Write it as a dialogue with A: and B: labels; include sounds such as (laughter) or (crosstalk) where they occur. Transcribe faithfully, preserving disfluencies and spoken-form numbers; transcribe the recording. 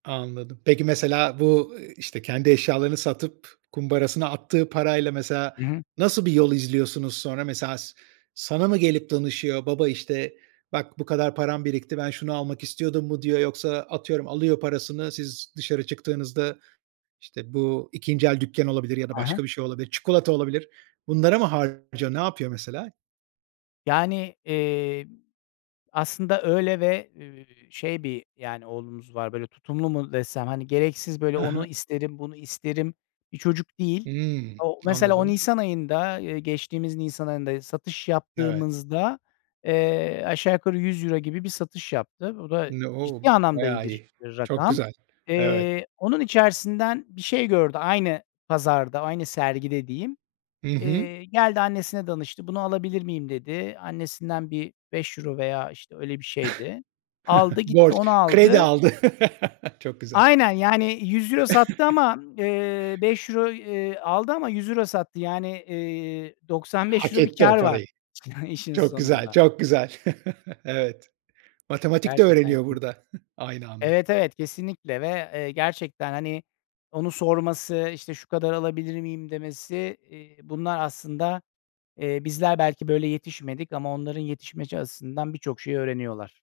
A: Anladım. Peki mesela bu, ııı, işte kendi eşyalarını satıp, kumbarasına attığı parayla, mesela
B: Hı hı.
A: nasıl bir yol izliyorsunuz sonra? Mesela sa sana mı gelip danışıyor? Baba, işte, "Bak bu kadar param birikti, ben şunu almak istiyordum." mu diyor? Yoksa atıyorum alıyor parasını, siz dışarı çıktığınızda, işte, bu ikinci el dükkân olabilir ya da
B: Hı hı.
A: başka bir şey olabilir, çikolata olabilir, bunlara mı harcıyor? Ne yapıyor mesela?
B: Yani, iii, aslında öyle ve, eee, şey bir, yani, oğlumuz var böyle tutumlu mu desem, hani, gereksiz böyle
A: Hı
B: onu
A: hı.
B: isterim, bunu isterim bir çocuk değil.
A: Hımm,
B: O mesela, o
A: anladım.
B: nisan ayında, eee, geçtiğimiz nisan ayında, satış
A: Evet.
B: yaptığımızda, eee, aşağı yukarı yüz euro gibi bir satış yaptı. O da
A: N O!
B: ciddi anlamda iyi
A: bayağı
B: bir,
A: iyi.
B: iii,
A: Çok
B: rakam.
A: güzel. Evet.
B: Eee, onun içerisinden bir şey gördü, aynı pazarda, aynı sergide diyeyim.
A: Hı hı.
B: Eee, geldi annesine danıştı, "Bunu alabilir miyim?" dedi. Annesinden bir beş euro veya, işte, öyle bir şeydi, aldı,
A: (chuckles)
B: gitti
A: Borç,
B: onu
A: kredi
B: aldı.
A: aldı. (chuckles) Çok güzel.
B: Aynen, yani yüz euro sattı ama, eee,
A: (chuckles)
B: beş euro, iii, aldı ama yüz euro sattı. Yani, iii, doksan beş
A: Hak
B: euro bir
A: etti o
B: kâr var,
A: parayı.
B: işin
A: Çok güzel,
B: sonunda.
A: çok güzel. (chuckles) Evet, matematik de
B: Gerçekten
A: öğreniyor
B: keyif
A: burada, (chuckles) aynı anda.
B: Evet, evet, kesinlikle, ve, eee, gerçekten, hani, onu sorması, işte, "Şu kadar alabilir miyim?" demesi, eee, bunlar aslında, eee, bizler belki böyle yetişmedik ama onların yetişmesi açısından birçok şey öğreniyorlar.